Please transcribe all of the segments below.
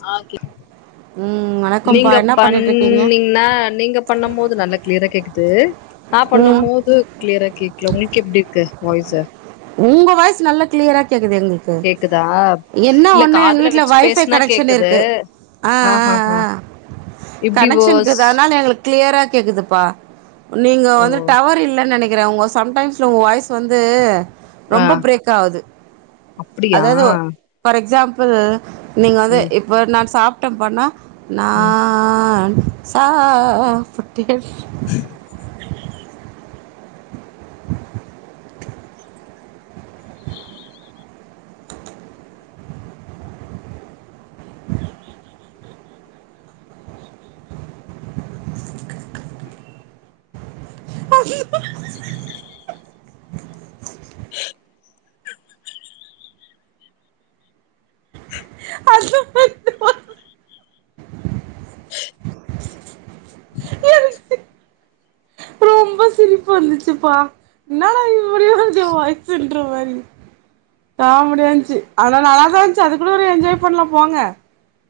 சாகித் ம் வணக்கம்ப்பா நீங்க என்ன பண்ணிட்டு இருக்கீங்க பண்ணீங்கனா நீங்க பண்ணும் போது நல்லா கிளியரா கேக்குது த்து ஆ பண்ணும் ம் போது கிளியரா கேக்குது உங்களுக்கு எப்டி இருக்கு வாய்ஸு உங்க வாய்ஸ் நல்லா கிளியரா கேக்குது எங்களுக்கு கேக்குதா என்னா இல்ல ஒன்னு எங்க காதுல வீட்ல வச்சு வைபை பேசுனா கனெக்க்ஷன் கேக்குது இருக்கு ஆ ஆஹா ஹா ஆ இப்டி வாஸ் கனெக்ஷனக்குதானா இல்ல எங்களுக்கு கிளியரா கேக்குதுப்பா நீங்க ஓ வந்து டவர் இல்லனு நெனக் கிறே உங்க சம்டைம்ஸ்ல உங்க வாய்ஸ் வந்து ஆ ரொம்ப பிரேக் ஆகுது அப்டியா அதாவது பார் எக்ஸாம்பிள் ப்பு நீங்க வந்து ம் இப்ப நான் சாப்ப ட்டம் பண்ணா ம் நான் சா டிகல்ஸ் [inaudible] [unintelligible] [inaudible] [unintelligible] எனக்கு ரொம்ப சிரிப்பு வந்துச்சுப்பா என்னாடா இப்படி வருது வாய்ஸ்ன்று மாரி காமெடியா இருந்துச்சு அதனா நல்லாதா இருந்துச்சு அது கூட ஒரு என்ஜாய் பண்லா போங்க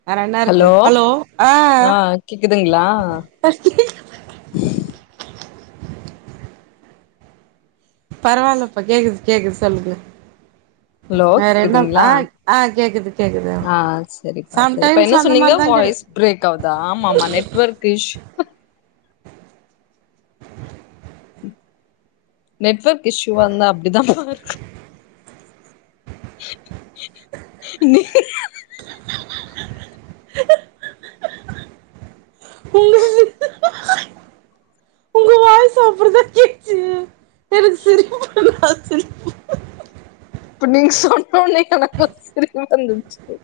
வேற என்ன இருக்கு ஹலோ ஆ [inaudible] பரவாயில்லப்பா கேக்குது கேக்குது சொல்லுங்க ஹலோ வேற என்ன கேக்குதுங்ளா ஆ ஆ கேக்குது கேக்குது ஆ சரிப்பா சரிப்பா சம்டைம்ஸ்ல என்ன அந்த சொன்னீங்க மாரிதா கெடை வாய்ஸ் பிரேக் ஆகுதா ஆமா ஆமா நெட்வொர்க் இஸ்யு நெட்வொர்க் இஸ்யூவா இருந்தா அப்டிதா வரு நீ [unintelligible] ஒங்க ஒங்க வாய்ஸ்ஸு அப்டி தா கேட்டுச்சு எனக்கு சிரிப்பு இப்ப நீங்க சொ ஓ நேத்து எனக்கு சிரிப்புவந்துச்சு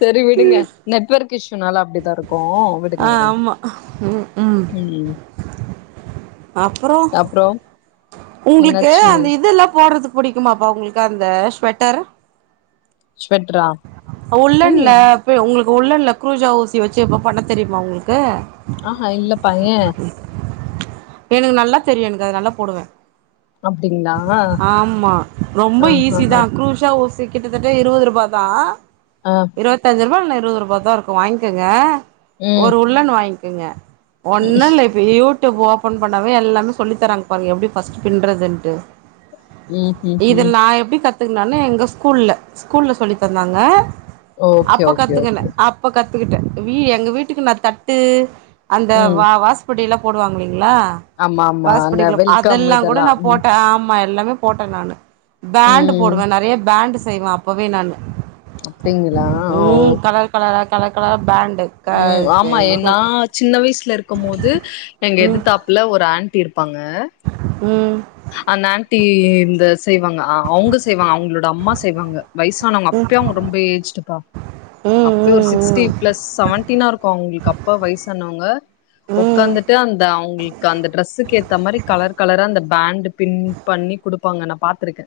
சரி விடுங்க நெட்வொர்க் இஷ்யூனால அப்டிதா இருக்கு விடுங்க ஆ விடுங்க ஆமா ம் ம் அப்புறோ அப்றோ உங்களுக்கு என்னாச்சுங்க அந்த இதல்லா போடுறதுக்கு புடிக்குமாப்பா உங்களுக்கு அந்த ஸ்வெட்டர் ஸ்வெட் உள்ளன்னுலப் உங்களுக்கு கோல்ன்டன்ல்ல குரூஜா வுஸி வச்சு பண்ண தெரியுமா உங்களுக்கு ஆஹா இல்லப்பா ஏ எனக்கு நல்லா தெரியு எனக்கு அது நல்லா போடுவே அப்டிங்களா ஆமா ரொம்ப ஈஸி ஆஹஹா தா க்ரூஷா ஊஸி கிட்டத்தட்ட இருபது ரூபா தா ஆ இருபத்தஞ்சு ரூபா நெ இருபது ரூபாதா இருக்கு வாங்கிக்கங்க ம் ஒரு உள்ளன்னு வாங் இருங்க ஒண்ணல்லே இப்ப யூ ஓபன் பண்ணாமே எல்லாமே சொல்லி தராங்க பாருங்க எப்படி ஃபஸ்ட் பின்னுறதுன்ட்டு ம் ம் ம் இதெல்லா எப்டி கத் காரத்துக்குனானனு எங்க ஸ்கூல்ல ஸ்கூல்ல சொல்லி தந்தாங்க ஓகே அப்ப ஓகே கத்துக்கனே ஓகே அப்ப கத்துக்கிட்டேன வீ எங்க வீட்டுக்கு நா தட் டு அந்த ம் வா வாஸ்படில போடுவாங்களே ளா ஆமா ஆமா க்ளாஸ் அந்த படிக்கலா வெல்கம் அதெல்லா கூட இதெல்லா நா போட் ஆமா எல்லாமே போட்டே நானு பேண்ட் ம் போடுவே நிறைய பேண்ட்ஸ் செய்வே அப்பவே நானு அப்டிங்களா ஓ ம் கலர் கலரா கலக்கலரா பேண்ட் ம் ஆமா எ நா சின்ன வயசுல வீட்ல இருக்கு போது எங்க ம் எதிர் தாப்புல ஒரு தான் தீ்ர் ப்பாங்க உம் ந்த செய்வாங்க அவுங்க செய்வாங்க அவங்களோட அம்மா செய்வாங்க வயசானவங்க அப்பவே அவுங்க ரொம்ப ஏஜ்டுக்கா ம் அப்பவே ஒரு ம் சிக்ஸ்டி ம் ப்ளஸ் செவன்டினா இருக்கு அவுங்களுக்கு அப்பா வயசானவங்க ம் ம் ம் ஒக்காந்துட்டு அந்த அவுங்களுக்கு அந்த டிரரெஸுக்கு ஏத்த மாதிரி கலர் கலரா அந்த பேண்டு் பின் பண்ணி குடுப்பாங்க நா பாத்துருக்கே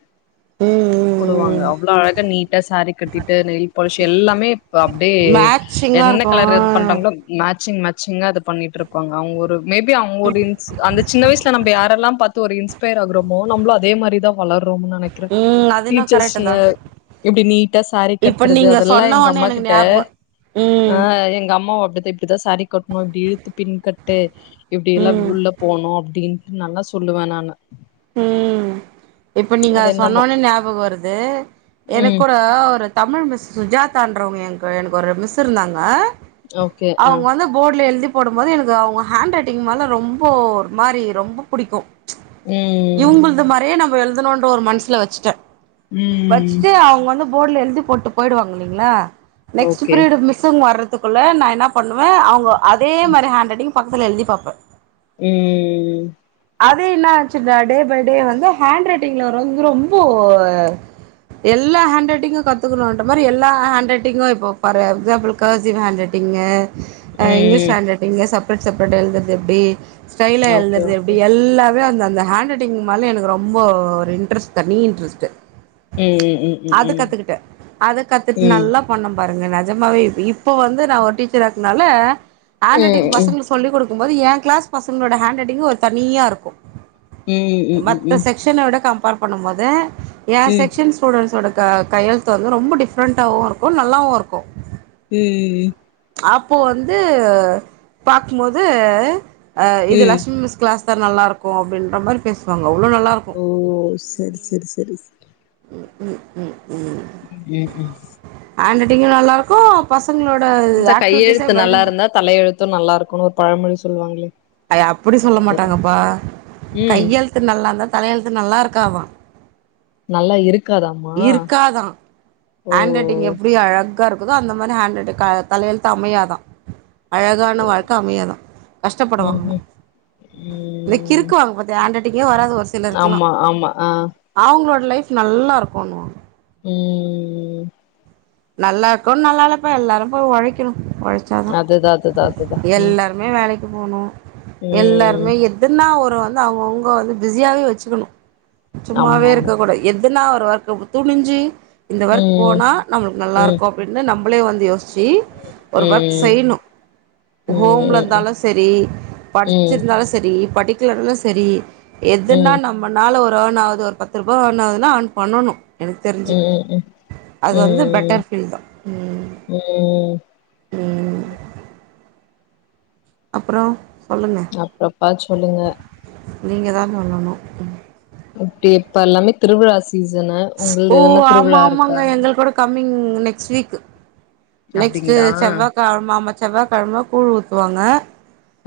உம் உம் போவாங்க அவ்ளோ அழக நீட்டா சாரீ கட்டிட்டு நெயில் பாலிஷ் எல்லாமே இப்ப அப்டி மேட்சிங்கா என்ன கலர் இது இருக்கு பண்றாங்களோ மேச்சிங் ச்சிங்க அது பண்ணிட்டு இருப்பாங்க அவுங்க ஒரு மேபி அவுங்க அந்த ஒரு அந்த சின்ன வயசுல நம்ம யாரெல்லா பாத்த ஒரு இன்ஸ்பயர் ஆகுறமோ நம்மளு அதே மாரி தா வளரு நெனக்குறோம்னு நெனக்குறே ம் அது என்னவோ கரெக்ட் தா டீச்சர்ஸ்ங்க எப்டி நீட்டா சாரி இப்ப கட்டுறது நீங்க அதெல்லா சொன்ன எங்க ஒன்னே அம்மா எனக்கு கிட்ட ஞாபகோ ஆ ம் எங்க அம்மா [unintelligible] இப்டிதா சாரீ கட்ணு இப்டி இழுத்து பின் கட்டு இப்டியெல்லா ம் உள்ள போனோ அப்டின்டு நல்ல சொல்லுவே நானு உம் இப்ப நீங்க அது என்னமோ சொன்னோனே ஞாபக வருது எனக் ம் ஒரு தமிழ் மிஸ் சுஜாத் தான்றவங்க என எனக்கு ஒரு மிஸ் இருந்தாங்க ஓகே ஆ அவுங்க வந்து போட்ல எழுதி போடும்போது எனக்கு அவுங்க ஹேண்ட்ரைட்டிங் மேலே ரொம்ப ஒரு மாரி ரொம்ப புடிக்கு ம் இவுங்கள்து மாரியே நம்ம ப்ப எழுதனூன்ற ஒரு மனசுல வச்சுட்டே ம் வச்சுட்டு அவுங்க வந்து போட்ல எழுதி போட்டு போயிடுவாங்க இல்லைங்ளா நெக்ஸ்ட்டு ஓகே பீரியட் மிஸ்ஸுங்க வர்றது த்துக்குள்ள நா என்னா பண்ணுவே அவுங்க அதே மாரி ஹாண்ட்ரைட்டிங் பக்கத்ல எழுதி பாப்பே உம் உம் அது என்னா ஆச் டே பை டே வந்து ஹேண்ட் ரைட்டிங்கில வந்து ரொம்ப எல்லா ஹேண்ட்ரைட்டிங்கு கத்துக்கனுன்ற மாரி எல்லா ஹேண்ட் ரைட்டிங்கு இப்போ பாரு எக்ஸாம்பிள் கர்சிவ் ஹேண்ட் ரைட்டிங்கு ஆ இங்லீஷ் ம் ஹாண்ரைடிங்கு ச செப்ரேட் செப்ரேட்டா எழுதருது எப்டி ஸ்டைல்ல ஓகே எழுதுறது ஓகே எப்டி எல்லாமே அந்த அந்த ஹேண்ட் ரைட்டிங் மேலே எனக்கு ரொம்ப ஒரு இன்ட்ரஸ்ட் தனி இன்ட்ரஸ்ட்டு ம் ம் ம் அது ம் கத்துக்கிட்டே அத கத்துட்டு ம் நல்லா பண்ண பாரு அங்க நெஜமாவே இப்போ வந்து நா ஒரு டீச்சரா நால ம் ஹாண்ரைட்டிங் ம் ம் பசங்களுக்கு சொல்லி குடுக்க இருக்கும்போது எ கிளாஸ் பசங்களோட ஹேண்ட்ரைட்டிங்கு ஒரு தனியாக இருக்கு ம் ம் மத்த ம் செக்க்ஷன விட கம் கம்ப்பார் பண்ணும்போது ஏ ம் ம் ம் செக்ன் ஸ்டூடெட்ஸோட க கையெழுத்து வந்து ரொம்ப டிஃப்ரெண்ட்டாவு இருக்கு நல்லாவு இருக்கு உம் உம் உம் அப்போ வந்து பாக்கும்போது ஆ இது ம் லக்ஷ்மி மிஸ் கிளாஸ் நல்லா இருக்கு அப்டின்ற மாரி பேசுவாங்க அவ்ளோ நல்லாருக்கு ஓ சரி சரி சரி ம் ம் ம் உம் ம் ம் ஹாண்ரைட்டிங்கு நல்லா இருக்கு பஸ் இந்த கையெழுத்து நல்லா இருந்தா தலையெழுத்து து நல்லா இருக்குனு ஒரு பழமொழி சொல்லுவாங்களே அத அப்புடி சொல்ல அதுதா மாட்டாங்கப்பா ம் கையெழுத்து நல்லா இருந்தா தலையெழுத்து நல்லா இருக் க்காதா நல்லா இருக் இருக்காதா ஓ ஹண்ட் ரைட்டிங் எப்டி அழ க்கா இருக்குதோ அந்த மாரி ஹேண்ட் ரைட்டு தலையழுத்து அமையாதா அழகான வாழ்க்க அமயாதா ம் கஷ்டப்படுவாங்களா ம் இந்த ம் கிறுக்கு வாங்க பாத்தி ஹாண்ட்ரைட்டி ஒரு ஒரு சிலருக்லா ஆமா ஆமா ஆ அவுங்களோட லைஃப் நல்லா இருக்கு [unintelligible] உம் நல்லா இருக்கோ நல்லல்லப்பா எல்லாரு எல்லாரு போய் ஒழைக்கணு ஒழச்சாதா அதுதா அதுதா அதுதா உம் போனு எல்லாருமே எதுன்னா ஒரு இப்ப வந்து அவுங்கவுங்க வந்து பிஸியாவே வச்சுக்கனு ஆமா சும்மாவே ஆமா இருக்க கூடாது எதுனா ஒரு வொர்க்கு துணிஞ்சு இந்த ஒர்க் ம் போனா நம்மளுக்கு நல்லா ம் இருக்கு அப்டின்னு நம்ம நம்பளே வந்து யோசிச் சி ஒரு ஒர்க் ம் செய்யணு ம் ஹோம்ல ம் இருந்தாலு சரி ம் படிச்சிருந்தாலு சரி படிக்கலனாலு சரி எதுன்னா ம் நம்மனால ஒரு அப்றோ நா ஒரு பத்து ரூபா அன் ஆனதுனா அவனுக்கு பண்ணணு எனக்கு தெரிஞ்சு ம் அது வந்து ம் பெட்டர் ஃபீல் தா உம் ம் அப்றோ அப்றோப்பா சொல்லுங்க நீங்கதா சொல்லணு அப்டி இப்ப எல்லாமே திருவிழா ஸ் சீசனா ஒங்கள்து எதுனா திருவிழா இருக்கா கமிங் நெக்ஸ்ட்டு வீக் நெக்ஸ்ட்டு அப்டிங்களா செவ்வாக்கெழமா செவ்வாகெழம கூழ் ஊத்துவாங்க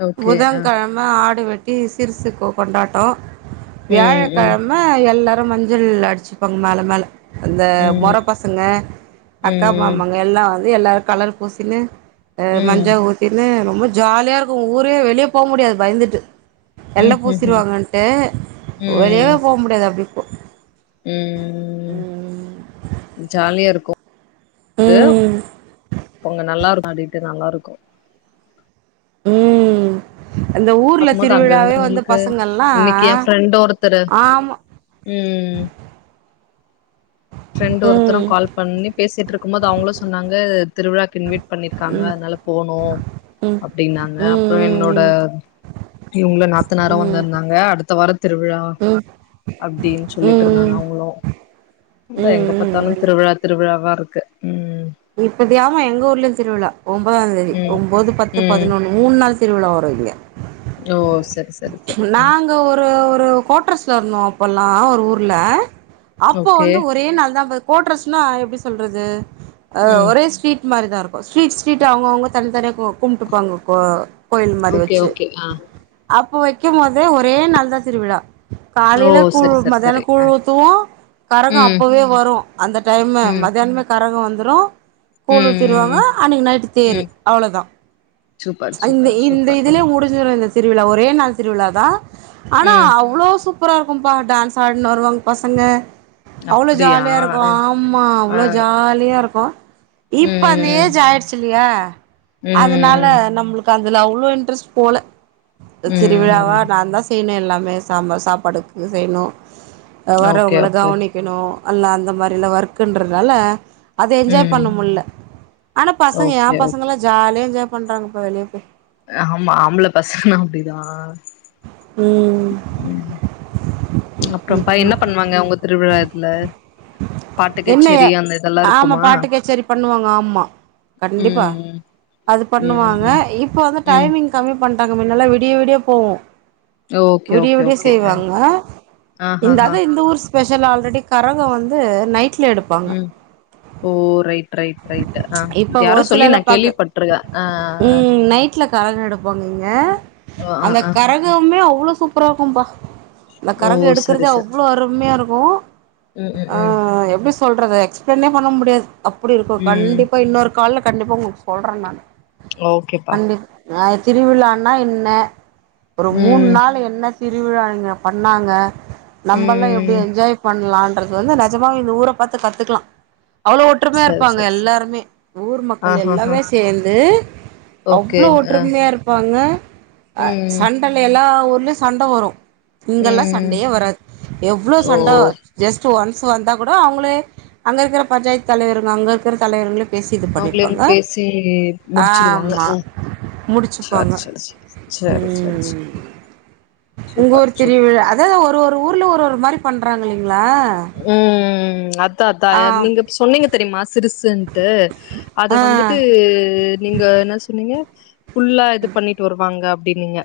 ஓகே ஆ புதன்கெழமை ஆடு வெட் கி சிறுசுக்கு கொண்டாட்டோ ம் ம் வியாழக்கிழம எல்லா அப்புற மஞ்சள் அடிச்சுப்பாங்க மேல மேல அந்த மொற ம் பசங்க அக்கா ம் மாமாங்க எல்லா வந் து எல்லார் கலர் பூசினு அ மஞ்சா ம் ஊத்தினு ரொம்ப ஜாலியாக் உ ஊரே வெளிய போ முடியாது பயந்துட்டு எல்லா ம் ம் பூசிருவாங்கட்டு வெளியேவே ம் போ முடியாது அப்டி ஒ ம் ம் ஜாலியா இருக்கு அ ம் உங்க நல்லா இருக் ஆடிட் நல்லா இருக்கு ம் அந்த ஊர்ல பாக்குபோது திருவிழாவே வந்து அங்கங்கங்களுக்கு பசங்கள்லா இன்னைக்கு எ ஃப்ரண்டு ஓரத்தரு ஆமா ம் ஃபிரெண்டு ஒருத்தரு ம் கால் பண்ணி பேசிட்டு இருக்க முது அவங்களு சொன்னாங்க திருவிழாக்கின்வேட் பண்ணிருக்காங்க அதனால போனு ம் அப்டின்னாங்க ம் அப்புறோ என்னோட ம் இவங்கள நாத்துநாரு ம் ம் வந்துருந்தாங்க அடுத்த வாரோ திருவிழா அப்படின்னு சொல்லிட்டு இருந்தாங்க ம் அவங்களு அதா எங்க பார்த்தாலு ம் திருவிழா திருவிழாவா இருக்கு ம் இப்படியா எங்க ஊர்லயு திருவிழா ஒன்பதா தேதி ம் ஒன்பது பத்து ம் பதினொன்னு மூணு நாள் திருவிழா வரு இங்க ஓ சரி சரி சரி ம் நாங்க ஒரு ஒரு கோட்ரஸ்ல இருந்தோ அப்பல்லா ஒரு ஊர்ல அப்போ ஓகே வந்து ஒரே நாள் தா கோட்ரெஸ்னா எப்டி சொல்றது அ ம் ஒரே ஸ்ட்ரீட் மாரி தா இருக்கு ஸ்ட்ரீட் ஸ்ட்ரீடு அவுங்கவுங்க தனித்தனியா கும்ட்டுப்பாங்க ப்ரோ கோயில் மாரி ஓகே வச்சு ஓகே ஆ அப் இப்ப வக்கும் போது ஒரே நாள் தா திருவிழா ஓ காலேல கூழ் சரி சரி மத்தியான சரி ஆ கூழ் ஊத்துவோ கரக ம் அப்பவே வரு அந்த டைமு ம் மத்தியானமே கரக வந்து அப்பறோ ம் கூழ் ஊத்திருவாங்க ம் அன்னைக்கு நைட்டு தேரு ம் அவ்வளோதா சூப்பர் சூப்பர் இந்த சூப்பர் இதுலயே ம் முடிஞ்சிரு இந்த திருவிழா ஒரே நாள் திருவிழாதா ஆனா ம் அவ்ளோ சு சூப்பரா இருக்கும்பா டான்ஸ் ஆடின்னு வருவாங்க பசங்க அவ்ளோ அப்டியா ஜாலியா இருக்கு ஆமா அவ்ளோ ஆ ஜாலியா இருக்கு இப்ப அந்த ம் ஏஜ் ஆய்டுச்ல ஃபிரியா அதனால ம் நம்மளுக்கு அதுல அவ்ளோ இன்ட்ரெஸ்ட் போல திருவிழாவா ம் நா தா செய்யனு எல்லாமே சாம்பார் சாப்பாடுக்கு செய்யனு ஓகே வரவங்கள ஓகே கவனிக்கணு அல்ல அந்த மாதிரிலா ஒர்க்கன்றதுனால அது என்ஜாய் ம் பண்ண முடில்ல ஆனா பசங்க எ ஓகே ஓகே பசங்கல்லா ஜாலியா என்ஜாய் பண்றங்கப்ப வெளியே போய் ஆமா ஆம்பள பசங்க அப்டிதா உ ம் அப்றம்ப்பா என்ன பண்ணுவாங்க உங்க திருவிழா இதுல பாட்டு என்ன கச்சேரி அந்த இதெல்லா ஆமா இருக்குமா பாட்டு கச்சேரி பண்ணுவாங்க ஆமா கண்டிப்பா ம் அது ம் பண்ணுவாங்க ம் இப்ப வந்து ம் டை்மிங் கம்மி பண்ண நாங்க மின்னல்லா விடிய விடியே போவோ ஓகே விடிய ஓகே விடிய ஓகே ஆ செய்வாங்க ஆ ஹ இந்த ஹ அதா இந்த ஊர் ஸ்பெஷலா ஆல்ரெடி கரக வந்து நைட் உம் ஓ ரைட் ரைட் ரைட் ஆ இப்ப யாரோ ஒரு சொல்லி நா சிலர்லா பக கேள்விப்பட்ருக்கே ஆ ஆ போனீங்க ஓ ஆ அந்த ஆ மே அவ்வளோ சூப்பரா இருக்கும்பா இந்த ஓ கரகோ சரி எடுக்குறதே சரி அவ்ளோ அருமையா இருக்கு போ ம் ம் ம் சொல்றத எக்ஸ்ப்ளைனே பண்ண முடியாது அப்டி இருக்கு ம் ம் கண்டிப்பா இன்னொரு கால்ல கண்டிப்பா உங்ளுக்கு சொல்றே நான் ஓகேப்பா ஆ திருவிழான்னா என்ன ஒரு மூண் ம் நாள் என்ன திருவிழா இங்க பண்ணாங்க நம்பல்லா எப்டி ம் என்ஜாய் பண்லா ங்கிறது வந்து நஜமாவ இந்த ஊர பார்த்து கத்துக்லா அவ்ளோ ஒற்றுமையா சரி இருப்பாங்க சரி ச எல்லாருமே ஊர் ஆ மக்கள் ஹ ஹ எல்லாமே சேந்து அவ்ளோ ஒற்றுமையா இருப்பாங்க ம் ம் ல எல்லா ஊர்லயு சண்ட வரு இங்கெல்லா ம் சண்டயே வராது எவ்ளோ ஓ சண்ட ஜஸ்ட்டு ஒன் ஸ் வந்தா கூட அவுங்களே அங்க இருக்குற பஞ்சாயத்து தலைவருங்க அங்க இருக்குற தலைவருங்களே பேசி இது அவுங்ளேம் பண்ணிப்பாங்க பேசி முடிச்சிருவாங்க ஆமா ம் முடிச்சுப்பாங்க சேர் சேர் சே சேரி சேரி ம் சேரி சூப்ப சூப்ப ரு ஊர்ல ஒரு ஒரு மாரி பண்றாங்கலிங் ளா தாத்தா யர் நீங்கப் சொன்னீங்க தெரிமா சிறு சுன்ட்டு அத ஆ வந்துட்டு நீங்க என்ன சொன்னீங்க ஃபுல்லா இது பண்ணிட்டு வருவாங்க அப் டின்னிங்க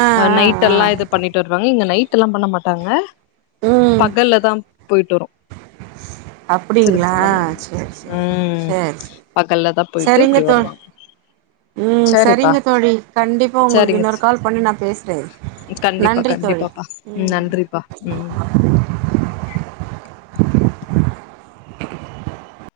ஆ அ ஆ ஆ நைட்டெல்லா இது பண்ணிட்டு வருவாங்க இங்க நைட்டுல்லா பண்ண மாட்டாங்க ம் பகல்ல தா போயிட் வரு அப்புடிங்ளா சேர் சேரி ம் சேர் சே பகல்ல தா போயிட்டு செரிங்க இப்டி தோ வருவாங்க ம் சேரிப்பா சரிங்க தோழி கண்டிப்பா உங்ளுக்கு சேரிங்க இன்னொரு கால் பண்ணி நா பேசுறே சிஸ் கண்டிப்பா நன்றி தோழி கண்டிப்பாப்பா ம் நன்றிப்பா ம் [inaudible]